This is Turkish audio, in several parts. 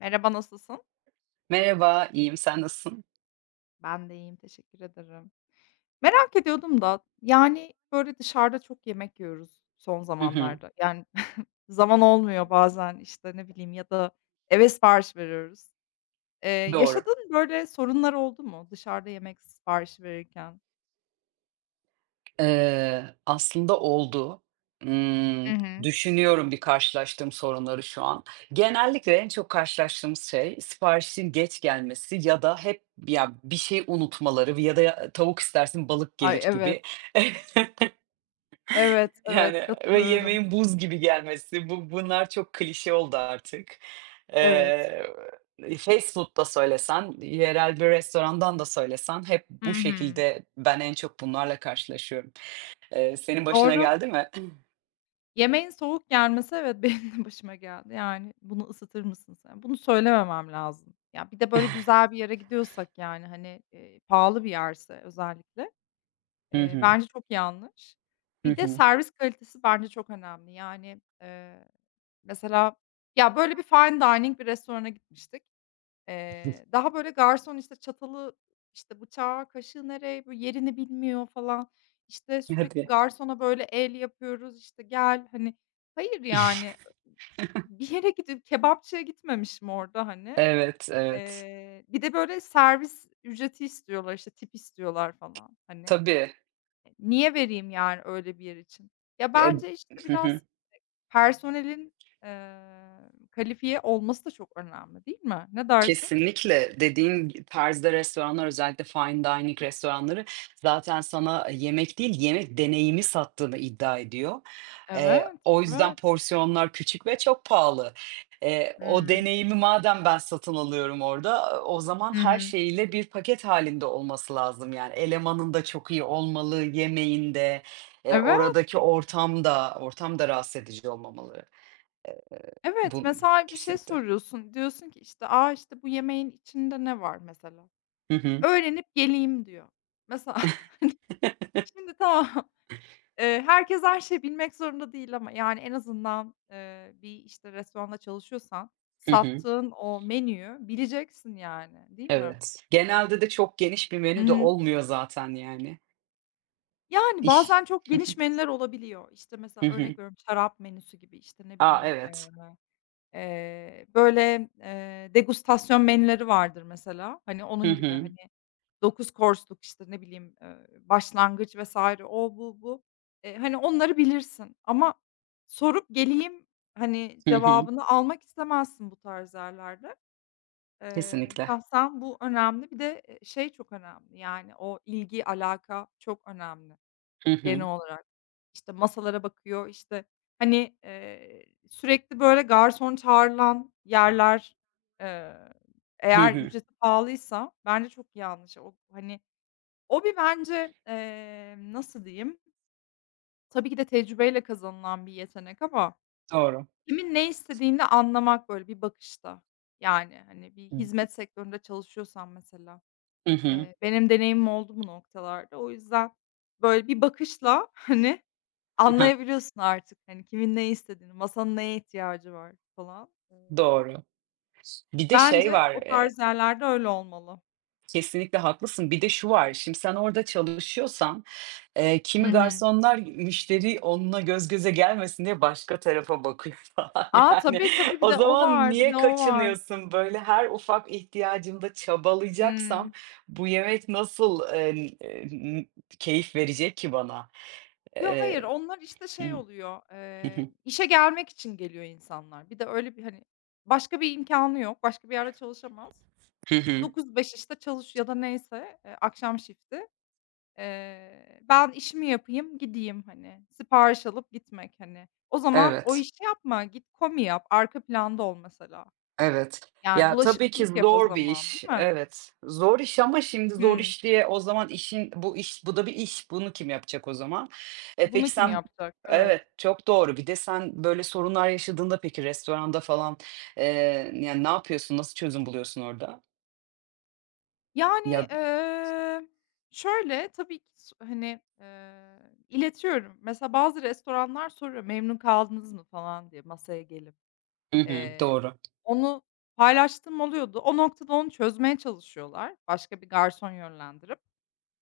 Merhaba, nasılsın? Merhaba, iyiyim. Sen nasılsın? Ben de iyiyim, teşekkür ederim. Merak ediyordum da, yani, böyle, dışarıda çok yemek yiyoruz son Hı hı. zamanlarda. Yani, zaman olmuyor bazen, işte, ne bileyim ya da eve sipariş veriyoruz. Eee, Doğru. yaşadığın, böyle, sorunlar oldu mu dışarıda yemek siparişi verirken? Aslında oldu. Imm, Hı hı. Düşünüyorum bir karşılaştığım sorunları şu an. Genellikle en çok karşılaştığımız şey siparişin geç gelmesi ya da hep ya, bir şey unutmaları ya da tavuk istersin balık Ay, gelir evet, gibi. evet, evet, Yani ve katılıyorum. yemeğin buz gibi gelmesi, bunlar çok klişe oldu artık. Evet. Eee, Fast food da söylesen, yerel bir restorandan da söylesen hep Hı bu hı. şekilde ben en çok bunlarla karşılaşıyorum. Senin başına Doğru. geldi mi? Yemeğin soğuk gelmesi, evet, benim de başıma geldi. Yani, "Bunu ısıtır mısın sen?" Bunu söylememem lazım. Ya, bir de böyle güzel bir yere gidiyorsak, yani, hani, pahalı bir yerse özellikle, Hı hı. bence çok yanlış. Hı Bir de hı. servis kalitesi bence çok önemli. Yani, mesela, ya, böyle bir fine dining bir restorana gitmiştik. Daha böyle garson, işte, çatalı, işte, bıçağı, kaşığı nereye, böyle, yerini bilmiyor falan. İşte, sürekli Hadi. garsona, böyle, el yapıyoruz, işte, "Gel." Hani, hayır, yani, bir yere gidip kebapçıya gitmemişim orada, hani. Evet, evet. Bir de, böyle, servis ücreti istiyorlar, işte, tip istiyorlar falan, hani. Tabii. Niye vereyim, yani, öyle bir yer için? Ya, Ed bence, işte, Hı hı. biraz personelin, eee, kalifiye olması da çok önemli, değil mi? Ne dersin? Kesinlikle. Dediğin tarzda restoranlar, özellikle fine dining restoranları zaten sana yemek değil, yemek deneyimi sattığını iddia ediyor. Evet, O yüzden evet. porsiyonlar küçük ve çok pahalı. O Hıı. deneyimi madem ben satın alıyorum orada, o zaman Hı her hı. şeyle bir paket halinde olması lazım. Yani elemanın da çok iyi olmalı, yemeğin de, Evet, oradaki ortam da, ortam da rahatsız edici olmamalı. evet. Bu Mesela bir şey Kesinlikle. soruyorsun. Diyorsun ki, işte, "A, işte, bu yemeğin içinde ne var?" mesela. Hı hı. "Öğrenip geleyim." diyor. Mesela şimdi tamam, herkes her şeyi bilmek zorunda değil ama, yani, en azından, bir, işte, restoranda çalışıyorsan Hı hı. sattığın o menüyü bileceksin, yani, değil mi? Evet. Genelde de çok geniş bir Hı menü de hı. olmuyor zaten yani. Yani, İş bazen çok Hı hı. geniş menüler olabiliyor. İşte, mesela Hı hı. örnek veriyorum şarap menüsü gibi, işte, ne A, bileyim. evet. Böyle, degustasyon menüleri vardır mesela. Hani, Hı onun gibi, hı. hani, 9 course'luk, işte, ne bileyim, başlangıç vs. O, bu, bu. Hani, onları bilirsin ama sorup geleyim, hani, Hı hı. cevabını almak istemezsin bu tarz yerlerde. Eee, Kesinlikle. şahsen bu önemli. Bir de, şey çok önemli, yani, o ilgi, alaka çok önemli Hı genel hı. olarak. İşte, masalara bakıyor, işte, hani, sürekli böyle garson çağrılan yerler, eee, Hı eğer hı. ücreti pahalıysa bence çok yanlış. O, hani, o bir bence, nasıl diyeyim, tabii ki de tecrübeyle kazanılan bir yetenek ama Doğru. kimin ne istediğini anlamak böyle bir bakışta. Yani, hani, bir hizmet sektöründe çalışıyorsan mesela, Hı hı. Benim deneyimim oldu bu noktalarda. O yüzden böyle bir bakışla, hani, Hı anlayabiliyorsun artık, hani, kimin ne istediğini, masanın neye ihtiyacı var falan. Eee, Doğru. Bir de şey bence var, o tarz yerlerde öyle olmalı. kesinlikle haklısın. Bir de şu var, şimdi sen orada çalışıyorsan. I Kimi hı. garsonlar müşteri onunla göz göze gelmesin diye başka tarafa bakıyor falan A, yani. tabii, tabii, bir O de o zaman var, bir niye de o var. kaçınıyorsun? Böyle her ufak ihtiyacımda çabalayacaksam Hımm. bu yemek nasıl, keyif verecek ki bana? Yo, hayır, Eee onlar, işte, hı. şey oluyor, Hı hı. işe gelmek için geliyor insanlar. Bir de öyle bir, hani, başka bir imkânı yok, başka bir yerde çalışamaz. Hı hı. 09.00-17.00, işte, çalış ya da neyse, akşam shifti. Ben işimi yapayım, gideyim, hani, sipariş alıp gitmek, hani. O zaman o Evet. işi yapma, git komi yap, arka planda ol mesela. Evet. Yani, Ya, tabii ki bulaşıkçılık yap o zor bir zaman, değil iş. mi? Evet. Zor iş ama şimdi zor Hımm. iş diye o zaman işin bu iş bu da bir iş. Bunu kim yapacak o zaman? E, Bunu peki kim sen yapacak? Evet. Evet, çok doğru. Bir de sen böyle sorunlar yaşadığında peki restoranda falan, yani, ne yapıyorsun? Nasıl çözüm buluyorsun orada? Yani, Ya şöyle, tabii ki hani, iletiyorum. Mesela bazı restoranlar soruyor, "Memnun kaldınız mı?" falan diye masaya gelip. Hı hı. Eee, Doğru. onu paylaştığım oluyordu. O noktada onu çözmeye çalışıyorlar başka bir garson yönlendirip.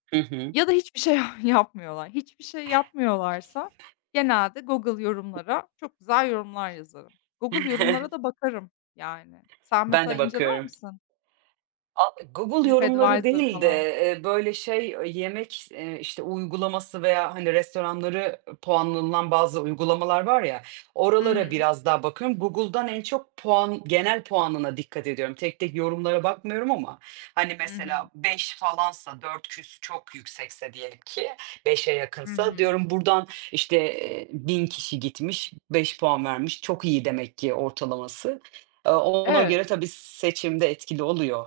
Hı hı. Ya da hiçbir şey yapmıyorlar. Hiçbir şey yapmıyorlarsa genelde Google yorumlara çok güzel yorumlar yazarım. Google yorumlara da bakarım yani. Sen Ben mesela de inceler bakıyorum. misin? A Google yorumları TripAdvisor değil de, falan. Böyle şey, yemek, işte, uygulaması veya, hani, restoranları puanlanan bazı uygulamalar var ya, Hı oralara hı. biraz daha bakıyorum. Google'dan en çok puan genel puanına dikkat ediyorum. Tek tek yorumlara bakmıyorum ama, hani, Hı hı. mesela 5 falansa, 4 küsur çok yüksekse diyelim ki beşe Hı yakınsa hı. diyorum buradan, işte, 1000 kişi gitmiş, 5 puan vermiş, çok iyi demek ki ortalaması. Ona Evet. göre tabii seçimde etkili oluyor.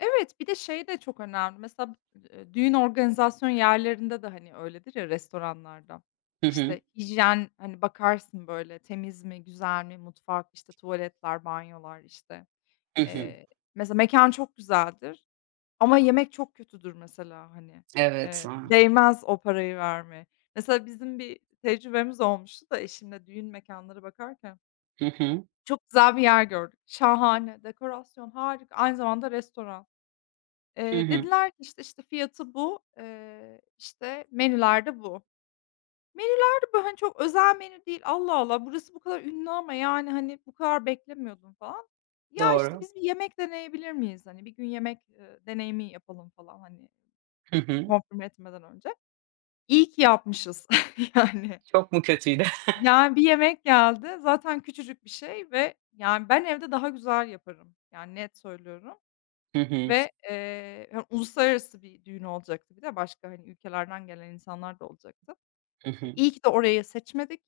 Evet, bir de şey de çok önemli. Mesela, düğün organizasyon yerlerinde de, hani, öyledir ya restoranlarda. Hı hı. İşte, hijyen, hani, bakarsın böyle temiz mi, güzel mi mutfak, işte, tuvaletler, banyolar, işte. Hı hı. Eee, mesela mekan çok güzeldir. Ama yemek çok kötüdür mesela, hani. Evet. Eee, A! değmez o parayı vermeye. Mesela bizim bir tecrübemiz olmuştu da eşimle düğün mekanları bakarken Hı hı. çok güzel bir yer gördük. Şahane, dekorasyon harika, aynı zamanda restoran. Hı Eee, hı. dediler ki, işte, "Fiyatı bu, işte, menüler de bu." Menüler de, böyle, hani, çok özel menü değil. Allah Allah, burası bu kadar ünlü ama, yani, hani, bu kadar beklemiyordum falan. "Ya, işte, Doğru. biz bir yemek deneyebilir miyiz? Hani, bir gün yemek, deneyimi yapalım." falan, hani. Hı hı. Konfirme etmeden önce. İyi ki yapmışız yani. Çok mu kötüydü? Yani, bir yemek geldi, zaten küçücük bir şey ve, yani, ben evde daha güzel yaparım. Yani, net söylüyorum Hı hı. ve, hani, uluslararası bir düğün olacaktı bir de başka, hani, ülkelerden gelen insanlar da olacaktı. Hı E, hı. iyi ki de orayı seçmedik.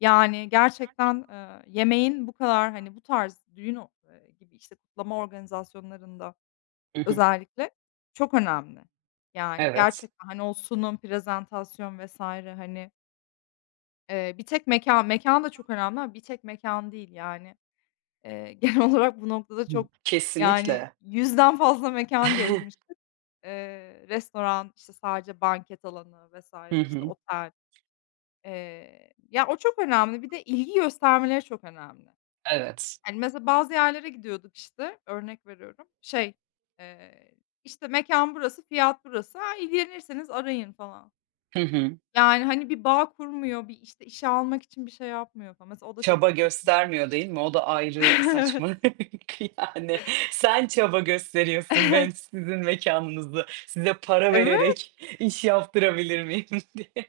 Yani, gerçekten, yemeğin bu kadar, hani, bu tarz düğün o gibi, işte, kutlama organizasyonlarında Hı hı. özellikle çok önemli. Yani, Evet. gerçekten, hani, o sunum, prezentasyon vs. hani, bir tek mekan da çok önemli ama bir tek mekan değil, yani. Eee, genel olarak bu noktada çok, yani, Kesinlikle. 100'den fazla mekan gezmiştik. Restoran, işte, sadece banket alanı Hı vesaire işte, hı. otel. Ya, o çok önemli. Bir de ilgi göstermeleri çok önemli. Evet. Yani, mesela bazı yerlere gidiyorduk, işte, örnek veriyorum. Şey, eee, işte, mekan burası, fiyat burası. A, ilgilenirseniz arayın." falan. Hı hı. Yani, hani, bir bağ kurmuyor, bir, işte, işe almak için bir şey yapmıyor falan. Mesela o da çok Çaba dikkatimi göstermiyor değil çekmişti. mi? O da ayrı Evet. saçma. Yani sen çaba gösteriyorsun, Evet. ben sizin mekanınızı size para Evet. vererek iş yaptırabilir miyim diye.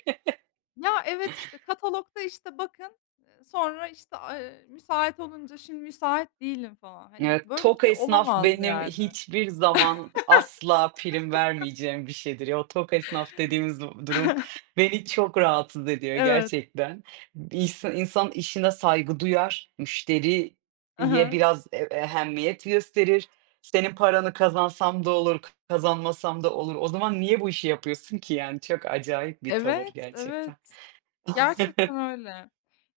Ya, evet, işte, katalogda, işte, bakın, sonra, işte, a müsait olunca "Şimdi müsait değilim." falan. Hani, Evet, böyle bir tok şey esnaf olamaz benim yani. hiçbir zaman asla prim vermeyeceğim bir şeydir. Ya, o tok esnaf dediğimiz durum beni çok rahatsız ediyor Evet. gerçekten. İnsan işine saygı duyar, müşteriye Hı. biraz ehemmiyet gösterir. Senin paranı kazansam da olur, kazanmasam da olur. O zaman niye bu işi yapıyorsun ki yani? Çok acayip bir tavır Evet, evet. gerçekten. Gerçekten öyle.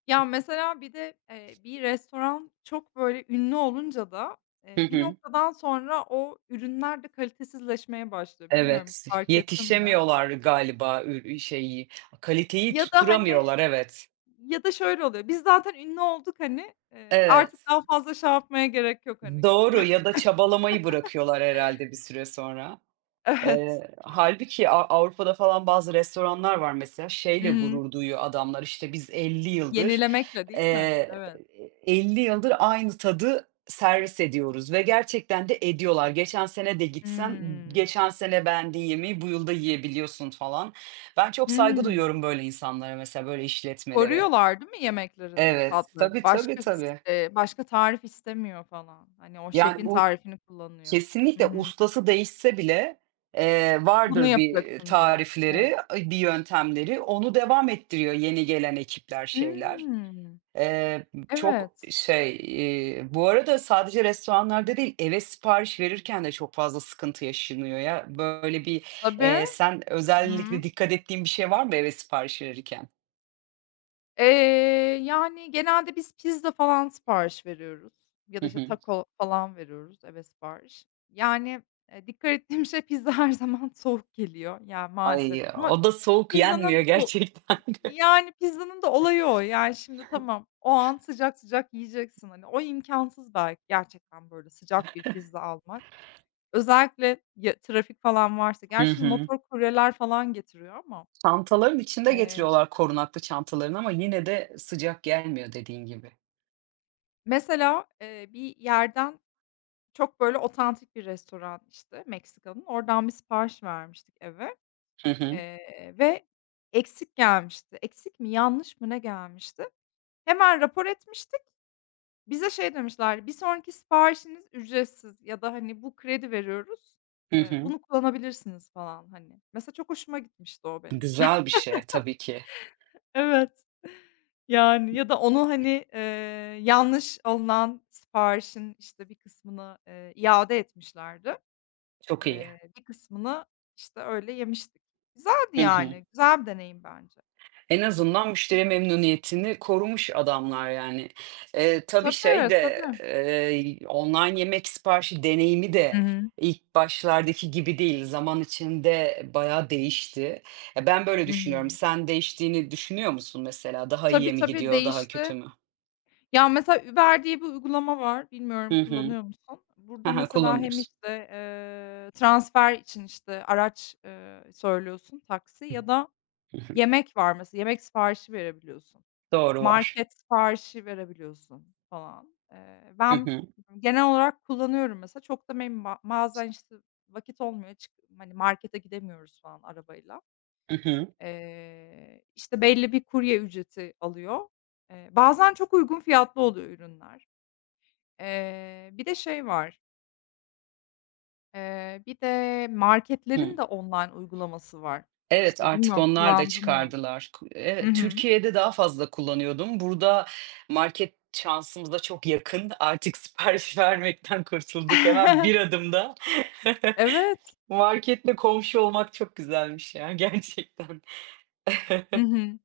Ya, mesela bir de, bir restoran çok, böyle, ünlü olunca da, Hı bir hı. noktadan sonra o ürünler de kalitesizleşmeye başlıyor. Bilmiyorum hiç Evet, fark ettin mi? yetişemiyorlar galiba şeyi, kaliteyi Ya da, hani, tutturamıyorlar, evet. ya da şöyle oluyor, biz zaten ünlü olduk, hani, Evet, artık daha fazla şey yapmaya gerek yok, hani, gibi doğru böyle. ya da çabalamayı bırakıyorlar herhalde bir süre sonra. Evet. Hâlbuki Avrupa'da falan bazı restoranlar var mesela, Hı şeyle hı. gurur duyuyor adamlar, işte, "Biz 50 yıldır, Yenilemekle değil mi? eee, Evet. 50 yıldır aynı tadı servis ediyoruz." ve gerçekten de ediyorlar. Geçen sene de gitsen, Hımm. geçen sene beğendiğin yemeği bu yılda yiyebiliyorsun falan. Ben çok saygı Hımm. duyuyorum böyle insanlara mesela, böyle işletmelere. Koruyorlar değil mi yemeklerini, Evet, tatlarını? tabii, tabii, Başka tabii. eee, başka tarif istemiyor falan. Hani, o Yani şefin bu tarifini kullanıyor. Hı Kesinlikle hı. ustası değişse bile, Bunu vardır bir yapacaksın diyor. Evet. tarifleri, bir yöntemleri. Onu devam ettiriyor yeni gelen ekipler, şeyler. Hımm. Eee, çok Evet. şey, Bu arada sadece restoranlarda değil, eve sipariş verirken de çok fazla sıkıntı yaşanıyor ya. Böyle bir, Tabii. Sen Hı özellikle hı. dikkat ettiğin bir şey var mı eve sipariş verirken? Eee, yani, genelde biz pizza falan sipariş veriyoruz ya da, Hı işte, hı. taco falan veriyoruz eve sipariş. Yani, dikkat ettiğim şey pizza her zaman soğuk geliyor. Ya, maalesef Ay, ama, o da soğuk yenmiyor pizzanın bu, gerçekten. yani, pizzanın da olayı o. Yani, şimdi tamam, o an sıcak sıcak yiyeceksin. Hani, o imkansız belki gerçekten, böyle, sıcak bir pizza almak. Özellikle ya trafik falan varsa. Hı Gerçi şimdi hı. motor kuryeler falan getiriyor ama, Çantaların içinde eee, getiriyorlar korunaklı çantalarını ama yine de sıcak gelmiyor dediğin gibi. mesela, bir yerden çok, böyle, otantik bir restoran, işte, Meksika'nın. Oradan bir sipariş vermiştik eve, Hı hı. Ve eksik gelmişti. Eksik mi, yanlış mı ne gelmişti? Hemen rapor etmiştik. Bize şey demişler, "Bir sonraki siparişiniz ücretsiz ya da, hani, bu kredi veriyoruz, Hı hı. bunu kullanabilirsiniz." falan, hani. Mesela çok hoşuma gitmişti o benim. Güzel bir şey tabii ki. Evet. Yani ya da onu, hani, yanlış alınan siparişin, işte, bir kısmını, iade etmişlerdi. Çok iyi. Bir kısmını, işte, öyle yemiştik. Güzeldi Hı hı. yani. Güzel bir deneyim bence. En azından müşteri memnuniyetini korumuş adamlar yani. Tabii şey Tabii, de, tabii. Online yemek siparişi deneyimi Hı de hı. ilk başlardaki gibi değil. Zaman içinde bayağı değişti. Ya, ben böyle Hı düşünüyorum. hı. Sen değiştiğini düşünüyor musun mesela? Daha iyiye Tabii, mi tabii gidiyor, daha kötü değişti. mü? Ya, mesela Uber diye bir uygulama var. Bilmiyorum Hı hı. Kullanıyor musun? Burada mesela hem, Kullanıyoruz. işte, transfer için, işte, araç, söylüyorsun, taksi ya da Hı hı. yemek var mesela. Yemek siparişi verebiliyorsun. Doğru var. Market siparişi verebiliyorsun falan. Eee, Hı ben hı. genel olarak kullanıyorum mesela. Çok da memnunum. Bazen, işte, vakit olmuyor, çık hani, markete gidemiyoruz falan arabayla. Hı hı. İşte, belli bir kurye ücreti alıyor. Bazen çok uygun fiyatlı oluyor ürünler. Bir de şey var, bir de Hı. marketlerin de online uygulaması var. Evet, İşte, artık bilmiyorum onlar da kullandın mı? çıkardılar. Hı Evet, hı. Türkiye'de daha fazla kullanıyordum. Burada market şansımıza çok yakın. Artık sipariş vermekten kurtulduk. Hemen bir adımda Evet. marketle komşu olmak çok güzelmiş ya gerçekten. Hı hı.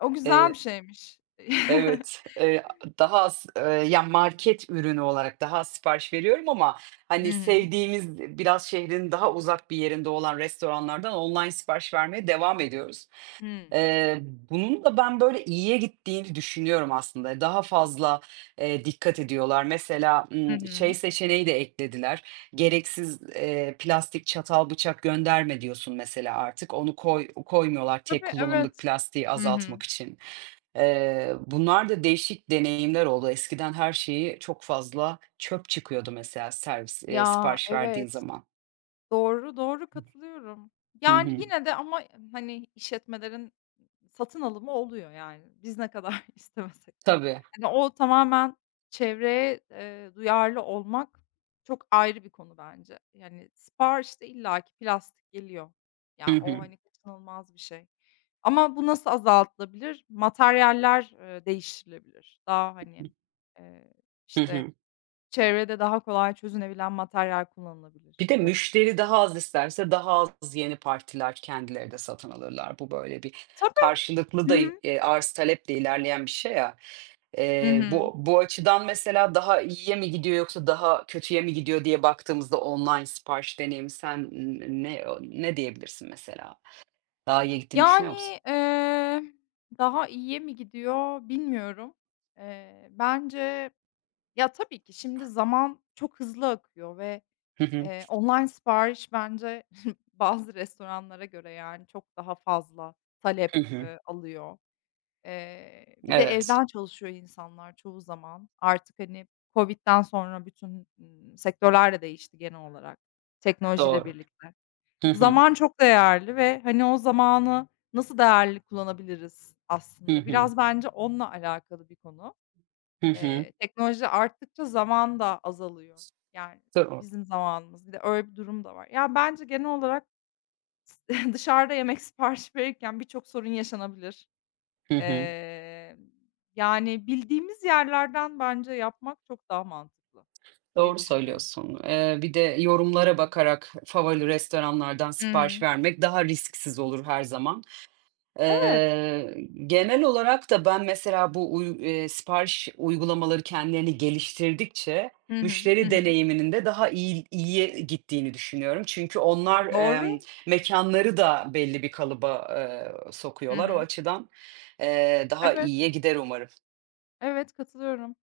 O güzel bir Eee şeymiş. Evet, ya, market ürünü olarak daha az sipariş veriyorum ama, Hı hani, hı. sevdiğimiz biraz şehrin daha uzak bir yerinde olan restoranlardan online sipariş vermeye devam ediyoruz. Hımm. Eee, Bunun da ben böyle iyiye gittiğini düşünüyorum aslında. Daha fazla, dikkat ediyorlar. Mesela, Hı şey hı. seçeneği de eklediler. Gereksiz, plastik çatal bıçak gönderme diyorsun mesela artık. Onu koymuyorlar tek Tabii, kullanımlık evet. plastiği Hı hı. azaltmak için. Bunlar da değişik deneyimler oldu. Eskiden her şeyi çok fazla çöp çıkıyordu mesela servis, Ya, sipariş verdiğin evet. zaman. Doğru, doğru katılıyorum. Hı Yani, hı. yine de ama, hani, işletmelerin satın alımı oluyor yani. Biz ne kadar istemesek de. Tabii. Hani, o tamamen çevreye, duyarlı olmak çok ayrı bir konu bence. Yani, siparişte illaki plastik geliyor. Hı Yani o, hı. hani, kaçınılmaz bir şey. Ama bu nasıl azaltılabilir? Materyaller, değiştirilebilir. Daha, hani, eee, Hı işte, hı. çevrede daha kolay çözünebilen materyal kullanılabilir Bir de gibi. müşteri daha az isterse daha az yeni partiler kendileri de satın alırlar. Bu böyle bir karşılıklı Hı da, hı. Arz taleple ilerleyen bir şey ya. Hı hı. Bu açıdan mesela daha iyiye mi gidiyor yoksa daha kötüye mi gidiyor diye baktığımızda online sipariş deneyimi sen ne diyebilirsin mesela? Daha iyiye gittiğini düşünüyor musun? Yani, daha iyiye mi gidiyor bilmiyorum. Bence ya, tabii ki şimdi zaman çok hızlı akıyor ve, Hı hı. Online sipariş bence bazı restoranlara göre, yani, çok daha fazla talep, Hı hı. Alıyor. Bir de Evet, evden çalışıyor insanlar çoğu zaman. Artık, hani, COVID'den sonra bütün, sektörler de değişti genel olarak teknolojiyle doğru. birlikte. Hı hı. Zaman çok değerli ve, hani, o zamanı nasıl değerli kullanabiliriz Hı aslında? hı. Biraz bence onunla alakalı bir konu. Hı hı. Teknoloji arttıkça zaman da azalıyor. Yani, Doğru. bizim zamanımız. Bir de öyle bir durum da var. Ya, bence genel olarak dışarıda yemek sipariş verirken birçok sorun yaşanabilir. Hı hı. Eee, yani, bildiğimiz yerlerden bence yapmak çok daha mantıklı diye Doğru düşünüyorum. söylüyorsun. Bir de yorumlara bakarak favori restoranlardan sipariş Imm. vermek daha risksiz olur her zaman. Evet. Eee, Genel olarak da ben mesela bu uy sipariş uygulamaları kendilerini geliştirdikçe Hı hı. Hı müşteri hı. deneyiminin de daha iyi iyiye gittiğini düşünüyorum. Çünkü onlar, Doğru. Mekânları da belli bir kalıba, Hı sokuyorlar. O hı. açıdan, daha Evet. iyiye gider umarım. Evet, katılıyorum.